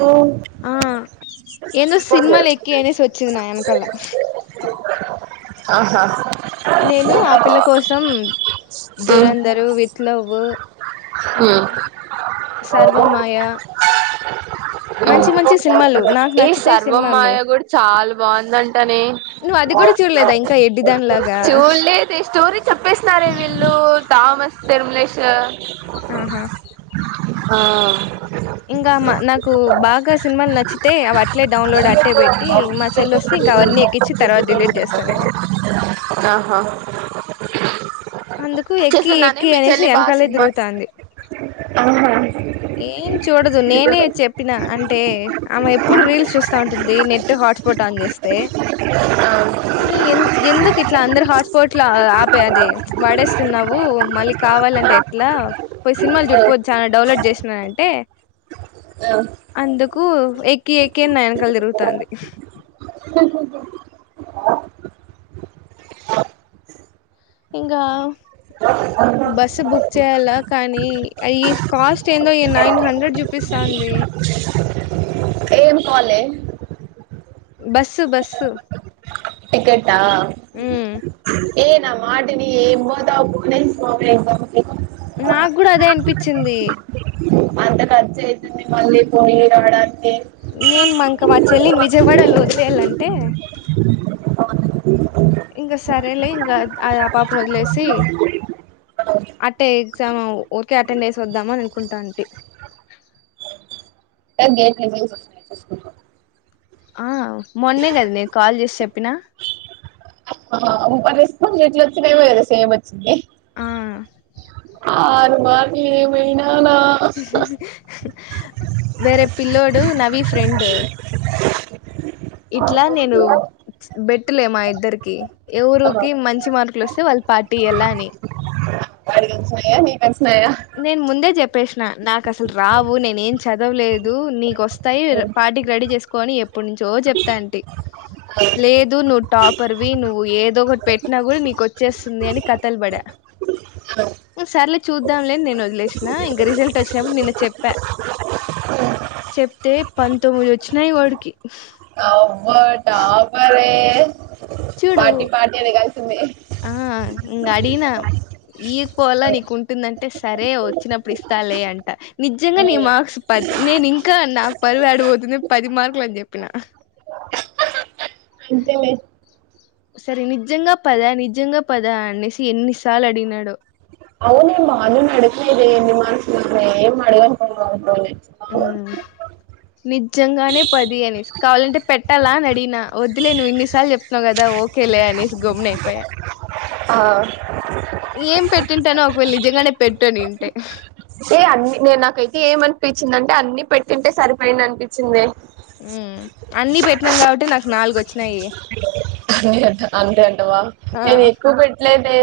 హు. ఆ ఏందో సినిమాలు ఎక్కి అనేసి వచ్చింది నా వెనకల్ల ఆహా. నేను ఆ పిల్ల కోసం ఉమ్ దురందారు విత్ లవ్వూ ఆ ఉమ్ సర్వమ్మాయ. ఏ నచ్చితే సినిమాలు సర్వమ్మాయ కూడా చాలా బాగుందంటానే. నువ్వు అది కూడా చూడలేదా ఇంకా ఎడ్డిదాని లాగా చూలేదే స్టోరీ. చెప్పేస్తారో వీళ్ళు టా. వస్తే బ్లెష్. ఆహా. ఆ ఇంకామ్ మా నాకు బాగా సినిమాలు నచ్చితే అవి అట్లే డౌన్లోడ్ అట్టే పెట్టి మా చెల్లి వస్తే ఇంకా అవన్నీ ఎక్కించి తర్వాత డిలీట్ చేస్తా నేను. చు చూ. అందుకు ఎక్కి ఎక్కి అనేసి వెనకాల సినిమా తిరుగుతుంది. ఆహా. ఏం చూడదు నేనే చెప్పిన అంటే ఆమె ఎప్పుడు రీల్స్ చూస్తా ఉంటుంది నెట్ హాట్ స్పాట్ ఆన్ చేస్తే ఆ ఇ ఎందుకు ఇట్లా అందరు హాట్ స్పాట్ లో ఆపది వాడేస్తున్నావు మళ్ళీ కావాలంటే ఎట్లా పోయి సినిమాలు ఆ చుడిపో అన్న. డౌలోడ్ చేసి. [unintelligible] అంటే ఆ అందుకు ఎక్కి ఎక్కి అని నా వెనకాల తిరుగుతుంది [unintelligible] ఇంకా బస్ బుక్ చేయాలా కానీ ఈ కాస్ట్ ఏందో ఈ నైన్ హండ్రెడ్ చూపిస్తాంది ఏం కాలే బస్సు బస్సు టికేటా ఉమ్ ఏ నా మాటిని ఏం పోతానే పో [unintelligible] నాకు కూడా అదే అనిపించింది అంత ఖర్చు అవుతుంది మళ్ళీ పోయి రావడానికి నేను మా ఇంకా మా చెల్లిని విజయవాడలో వదిలేయాలంటే ఇంగ సరేలే ఇంగా ఆ పాపనీ వదిలేసి అట్టే ఎగ్జామ్ ఊరికే అటెండ్ వేసి వద్దామని అనుకుంటాటీ గేట్ [unintelligible] ఆ మొన్నే కదా నీకు కాల్ చేసి చెప్పిన రెస్పన్స్ ఎట్లా వచ్చినయ్ సేమ్ వచ్చింది ఆ ఆరు బాటిల్ ఏమైనా నా వేరే పిల్లోడు నవీ ఫ్రెండ్ ఇట్లా నేను బెట్ లే మా ఇద్దరికీ ఎవరూకి మంచి మార్కులు వస్తే వాళ్ళు పార్టీయలా అని వాడికెన్ని వచ్చినాయా నీకు ఎన్ని వచ్చినాయా నేను ముందే చెప్పేసిన నాకు అసలు రావు నేనే ఏం చదవలేదు నీకు వస్తాయి పార్టీకి రెడీ చేసుకు కొనీ ఇప్పుటి నుంచో చెప్తాటీ లేదు నువ్వు టాపర్ వి నువ్వు నువ్వు ఏదో ఒకటి పెట్టినా కూడా నీకు వచ్చేస్తుంది అని కథలు పడా ఆ సార్లే చూ ద్దాంలే అని నేను వదిలేసిన ఇంక రిజల్ట్ వచ్చినప్పుడు నిన్న చెప్పా చెప్తే పంతొమ్మిది వచ్చినాయి వాడికి అబ్బా టాపరే ఏ చూడు ఆ ఇంగడిగిన ఈ పోల నీకు ఉంటుందంటే సరే వచ్చినప్పుడు ఇస్తాలే అంట నిజంగా నీ మార్క్స్ పది నేను ఇంకా నాకు పరువు ఆడపోతుంది పది మార్కులు అని చెప్పిన అంతేలే సరే నిజంగా పదా నిజంగా పదా అనేసి ఎన్నిసార్లు అడిగినాడో అవునే బాను నడతాయిది నిమాసు మ ఏం మడగా అంటవని ఆ నిద నిజంగానే పది అనేసి కావాలంటే పెట్టాలా అని అడిగిన వద్దులే నువ్వు ఇన్నిసార్లు చెప్తున్నావు కదా ఓకేలే అనే గమ్న అయిపోయా ఏం పెట్టింటానో నిజంగానే పెట్టనింటే అ అన్ని నేను నాకైతే ఏం అనిపించింది అంటే అన్ని పెట్టింటే సరిపోయింది అనిపించింది అన్ని పెట్టినం కాబట్టి నాకు నాలుగువచ్ అంతే అంటవా ఆ నేను ఎక్కువ పెట్టలేదే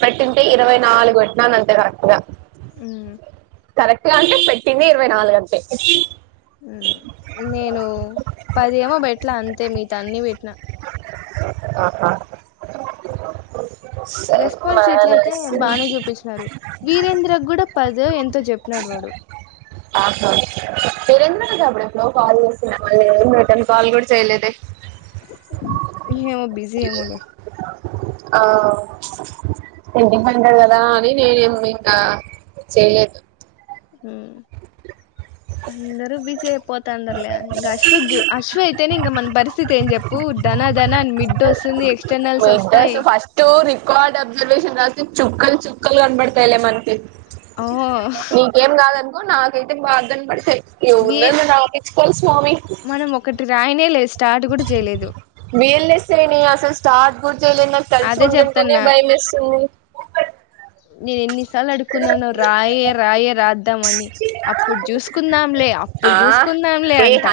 పెట్టుంటే ఇరవై నాలుగు పెట్టిన అంతే కరెక్టుగా ఉం కరెక్ట్ గా అంటే పెట్టింది ఇరవై నాలుగు అంతే నేను పది ఏమో పెట్లే అంతే మిగతా అన్ని పెట్టినా ఆహా సరే, రెస్పాన్స్ షీట్ లో అయితే మనసు బాగానే చూపిస్తున్నారు వీరేంద్ర కూడా పది ఆహ వీరేంద్ర అప్పుడెప్పుడులో కాల్ చేసిన మళ్లీ ఏ రిటర్న్ కాల్ కూడా చేయలేదే ఇ బిజీ ఏమోలే ఆ ఎందుకంటారు కదా అని నేను ఇంకా చేయదు ఉం అందరు బీజీ అయిపోతా అండర్లే ఇంకా అశ్ అశ్వ అయితేనే ఇంకా మన పరిస్థితి ఏం చెప్పు ధనధన మిడ్ వస్తుంది మా ఎక్స్టర్నల్స్ వస్తాయి ఇద్దరు ఫస్ట్ రికార్డ్ అబ్జర్వేషన్ రాస్తే చుక్కలు చుక్కలు కనబడతాయిలే మనకి ఓ నీకేం కాదనుకో నాకు తే బ ధన్ బడ్తాయి ఇ వే ఉన్నన్న కాబట్టి కోల్స్ మనం ఒకటి రాయినే లేస్ వీల్ నీస్స్తేని అస్ అస్ చర్ గు అదే చెప్తాన్న నేను ఎన్నిసార్లు అడుకున్నాను రాయే రాయే రాద్దాము అని అప్పుడు చూసుకుందాంలే అప్పుడు ఆ చూసుకుందాంలే అంట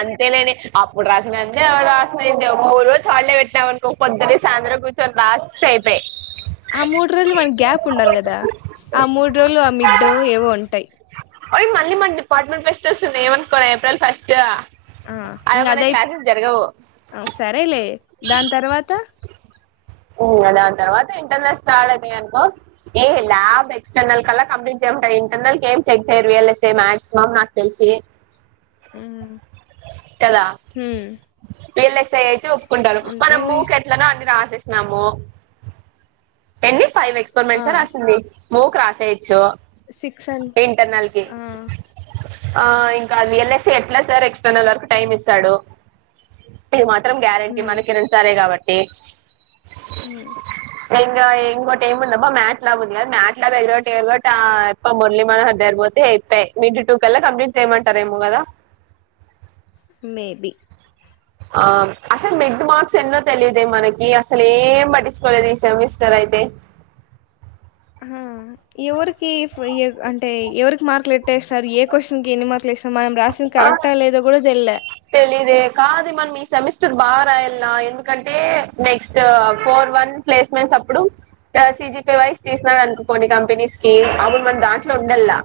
రాసాయింది ఒక మూడు రోజు హాలిడే పెట్టినాం అనుకో పొద్దునుంచి సాయంత్రం వరకు కూర్చొని రాస్తే అయిపోయే ఆ మూడు రోజులు మనకి గ్యాప్ ఉండాలి కదా ఆ మూడు రోజులు ఆ మిడ్ ఏవో ఉంటాయి మళ్ళీ మన డిపార్ట్మెంట్ పెస్టిస్ ఉన్నాయి ఏమనుకోన్నా ఏప్రిల్ ఫస్ట్ ఆ ఇంగ మన అదై క్లాస్ ఆ సరేలే దాని తర్వాత దాని తర్వాత ఇంటర్నల్ స్టార్ట్ అయితే అనుకో ఏ ల్యాబ్ ఎక్స్టర్నల్ కల్లా కంప్లీట్ చేయంటాయి ఇంటర్నల్ కు ఏం చెక్ చేయ్యరు ఎయల్స్ మాక్సిమం నాకు తెలిసి ఊం హుం పల్ఎస్ అయితే ఒప్పుకుంటారు మన ఊకె ఎట్లనో అన్ని రాసి చేసినము ఎన్ని ఫైవ్ ఆ ఎక్స్పైరిమెంట్స ఎ రాసింది మో క్రాసయి [unintelligible] సో సిక్స్ అన్ ఇంటర్నల్ కి ఆ ఆ ఇంకా విఎల్ఇ ఎట్లా సార్ ఎక్స్టర్నల్ వర్క్ టైమ్ ఇస్తాడు ఇది మాత్రం గ్యారం హ్మ్ మన కిరణ్ సారే కాబట్టి ఎ ఊ ఇగా ఇంకోటి ఏమిముందబ్బా మ్యాట్ లాబ్ ఉంది ఎంజాయ్ కదా మ్యాట్ లాబ్ ఎగర గొట్టి ఎగర గొట్టి ఆ ఇప్ప మురళి మనోహదార్ పోతే ఇపే మిడ్ టూ కళ్ళ కంప్లీట్ చేయమంటార ఏమో కదా మేబి ఆ అసలు మిడ్ మార్క్స్ ఎన్నో తెలియదు మనకి అసలు ఏం పటించుకోలేదు ఈ సెమిస్టర్ అయితే హ ఎవరికి అంటే ఎవరికి మార్కులు ఎట్టే ఎసినరు ఏ కోశానికి ఎన్ని మార్కులు ఏసినారు మనం రాసింది కరెక్టా లేదా కూడా తెల్లే తెలియదే కాదు మన ఈ సెమిస్టర్ బాగా రాయల్లా ఎందుకంటే నెక్స్ట్ ఫోర్ వన్ ప్లేస్మెంట్స్ అప్పుడు సిజిపీ వై తీసినారు అనుకో కొన్ని కంపెనీస్ కి అప్పుడు మన దాంట్లో ఉండల్లా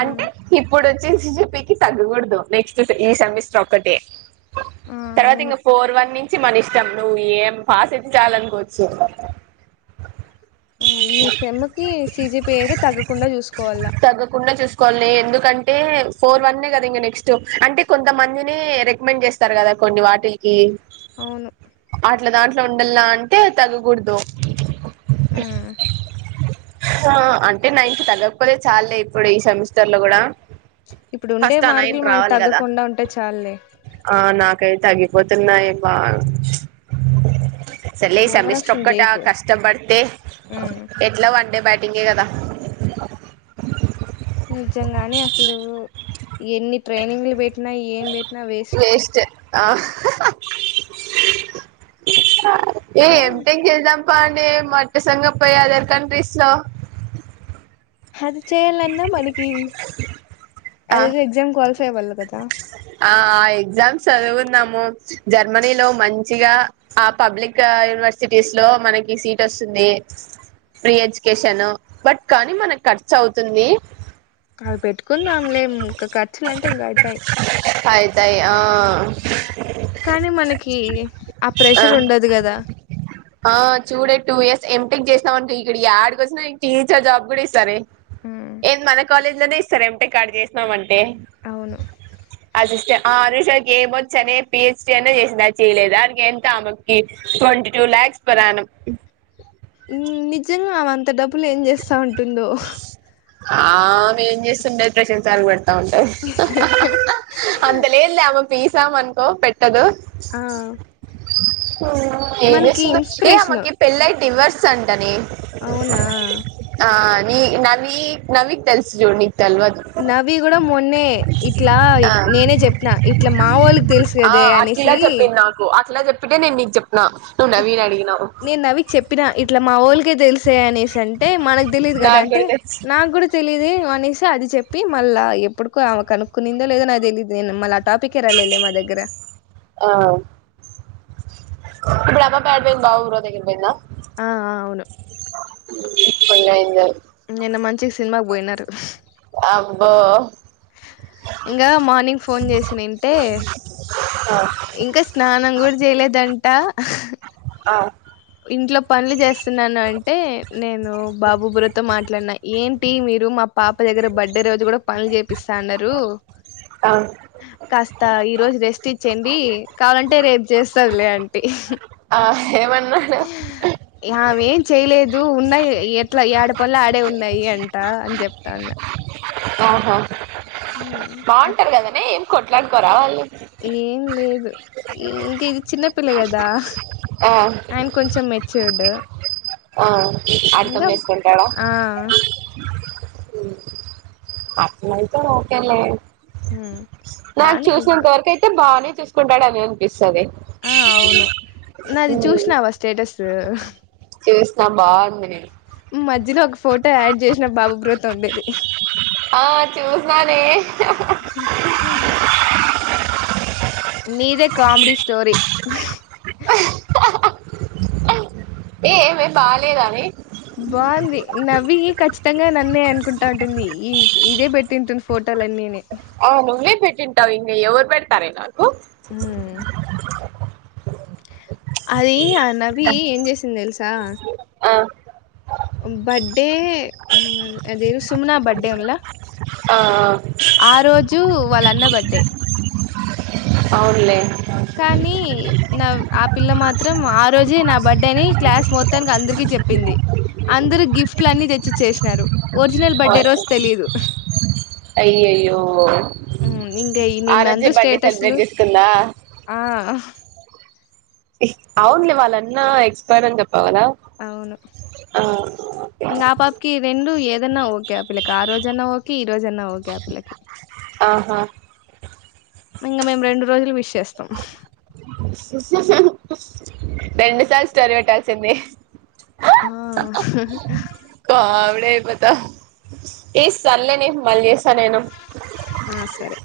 అంటే ఇప్పుడు వచ్చే సిజిపికి తగ్గకూడదు నెక్స్ట్ ఈ సెమిస్టర్ ఒక్కటే ఆ తర్వాత అవును ఇంక ఫోర్ వన్ నుంచి మన ఇష్టం నువ్వు ఏం పాస్ అయితే చయాలనుకోవచ్చు ఈ సేము కి సిజిపి అయితే తగ్గకుండా చూసుకోవాల కొన్ని ఎందుకంటే ఫోర్ వన్ కదా ఇంక నెక్స్ట్ అంటే కొంతమందిని రికమెండ్ చేస్తారు కదా కొన్ని వాటిలకి అవును అట్లా దాంట్లో ఉండల్లా అంటే తగ్గకూడదు ఉమ్, హ అంటే నైన్ కి తగ్గకపోతే చాల్లె ఇప్పుడు ఈ సెమిస్టర్ లో కూడా ఇప్పుడు ఉండే ఫస్ట్ ఆ నైన్ మార్కులు మనయి రావాలి కదా తగ్గకుండా ఉంటే చాలులే ఆ నాకైతే పోతున్నాయి బా సరేలే ఈ సమిస్టర్ ఓవరాక్షన్ ఒక్కట చేయకు కష్టం పడితే ఉమ్, ఎట్లాగో బయట టింగే కదా నిజంగాని అసలు ఎన్ని ట్రైనింగ్లు పెట్ పెట్టినా ఏం పెట్టినా వేస్ట్ ఆ [unintelligible] ఏ యా, ఏం టెక్ చేద్దాం పాండే మట్టసంగా పోయి అదర్ కంట్రీస్ లో అది చేయాలాంటే మనకి అదెదో ఎగ్జామ్ క్వాల్ ట్రెవెల్ కదా ఆ ఆ ఎగ్జామ్స్ చదుకువుందము జర్మనీలో మంచిగా ఆ పబ్లిక్ యూనివర్సిటీస్ లో మనకి సీట్ వస్తుంది ఫ్రీ ఎడ్యుకేషన్ బట్ కానీ మనకు ఖర్చు అవుతుంది అవి పెట్టుకుందాంలేం ఇంకా ఖర్చులు అంటే ఇంకా అవుతాయి అయితయి ఆ కానీ మనకి ఆ ప్రెషర్ ఉండదు కదా ఎమ్ టెక్ చేసినవంటే ఇక్కడ యాడికొచ్చినా నీక్ టీచర్ జాబ్ కూడా ఇస్తారే ఉమ్, ఏన్ మన కాలేజ్లనే ఇస్ సరే ఎం టెక్ ఆడ చేస్నవంటే అవును అసిస్టెంట్ ఆ అనుషాకి ఏమొచ్చనీ పీహెచ్డీ అయినా చేసింది అది చేయలేదా దానికెంత ఆమెకి ట్వంటీ టూ లాక్స్ పర్ అనుమ్ నిజంగా అంత డబ్ అప్పులు ఏం చేస్తా ఉంటుందో [inaudible] అంతలేద్లె ఆమక్ తీసాం అనుకో పెట్ తదు ఆ ఏం మనకి చేస్తున్నవ్ ఏ ఇన్స్పిరేషన్ ఆమకి పెళ్లై డివర్స్ సంటనే అవునా నీ నవీ నవీకి తెల్సు చూడు తెల్వదు నవీ గుడా మొన్నే ఇట్లా ఆ నేనే చెప్పిన ఇట్ల మా వోళ్ళకి తెల్సు కదే అనేసి ఇప్పుడే నేన్ నీక్ చెప్ నేన్ నవీక్ చెప్పినా ఇట్లా మా ఒళ్ళకే తెల్స్ అనేస్ అంటే మనక్ తెలీద్ కదా నాకు అంటే కూడా తెలుసు నాక్ గూడా తెలిదే అనేసి అది చెప్పి మళ్ళా ఎప్పుడుకో ఆమ కనుక్కుందో లేదో నాక్ తెలీదు మళ్ళ టాపికే రాలేదు లే మా దగ్గర ఆ [unintelligible] ఆ ఆ అవును [inaudible] నిన్న మంచి సినిమాకి పోయినారు అబ్బో ఇంగా మార్నింగ్ ఫోన్ చేసిన ఇంటే ఇంకా స్నానం గుడా చేయలేదం ఆ ఆ ఇంట్లో పనులు చేస్ స్తున్నాను అంటే నేను బాబు బురతో మాట్లాడిన ఏంటి మీరు మా పాప దగ్గర బర్త్డే రోజు గుడా పనులు చేపిస్తా అన్నారు అవునా కాస్త ఈ రోజు రెస్ట్ ఇచ్చేడి కావాలంటే రేపు చేస్తదిలే ఆంటీ ఆ ఏమన్నాడు ఆమె ఏం చెయలేదు ఉన్నాయి ఎట్లా ఏడపనులు ఆడే ఉన్నాయి అంట అని చెప్తాను ఆహ అట్ బాగుంటారు కదనే కొట్లాడుకోరా వాళ్ళు ఏం లేదు ఇది చిన్నపిల్ల గదా ఆ అయన్ కొంచెం మెచ్యూర్ డు ఆ అర్థం వేసుకుంటాడా ఆ అట్నయితే ఓకే లే హ్మ్ నాకు బానే అంటారు చూసినంతవరక అయితే బాగానే తీసుంటాడు అని అనిపిస్ ఆ అవును నాది చూసినవా స్టేటస్ ఉ చూసిన బాగుంది మధ్యలో ఒక ఫోటో యాడ్ చేసిన బాబు బ్రో తో ఉండేది ఆ చూసినా నే నీదే కామెడి స్టోరి ఏ ఏమే బాలేదానే బాగుంది నవ్వి ఖచ్చితంగా నన్నే అనుకుంటా ఉంటుంది ఈ ఇదే పెట్టింటుంది ఫోటోలున్నీనే ఆ నువే పెటిం అవ్వి ఇంగా ఎవరు పెడతార నక్ ఉ అది ఆ నవి ఏం చేసింది తెలుసా ఆ బర్త్డే అది ఉ ఇవ్వుస్ తుమ్ న్న బర్త్డే ఉల్ల ఆ ఆ రోజు వాళ్ళ అన్న బర్త్డే అవున్ లే కానీ నా ఆ పిల్ల మాత్రం ఆ రోజే నా బర్త్డే అని క్లాస్ మొత్తనికి అందరికి చెప్పింది అందరు గిఫ్ట్ లు అన్ని తెచ్చి చేసినారు అయ్యోయ్యో హ్మ్ ఇంగ ఈ నీ ఆరాధ్య నందు బర్త్డే స్టేటస్లు సెలబ్రేట్ చేసుకుందా ఆ అవునులే వాళ్ళన్నా ఎక్స్పైర్ అని చెప్ప అవును ఇంగ ఆ పాపకి రెండు ఏద ఏ రోజన్నా ఓకే ఆ పిళ్ల కి ఆ రోజన్నఓకే ఏ రోజన్న ఓకే ఆపిల్లకు ఆహా ఇంకా మేము రెండు రోజులు విష [unintelligible] రెండూ సర్ స్టోర్ఈ పెటల్సుండి ఆ క త ఏ సల్లే న మళ్ళీ చేసా నేను ఆ సరే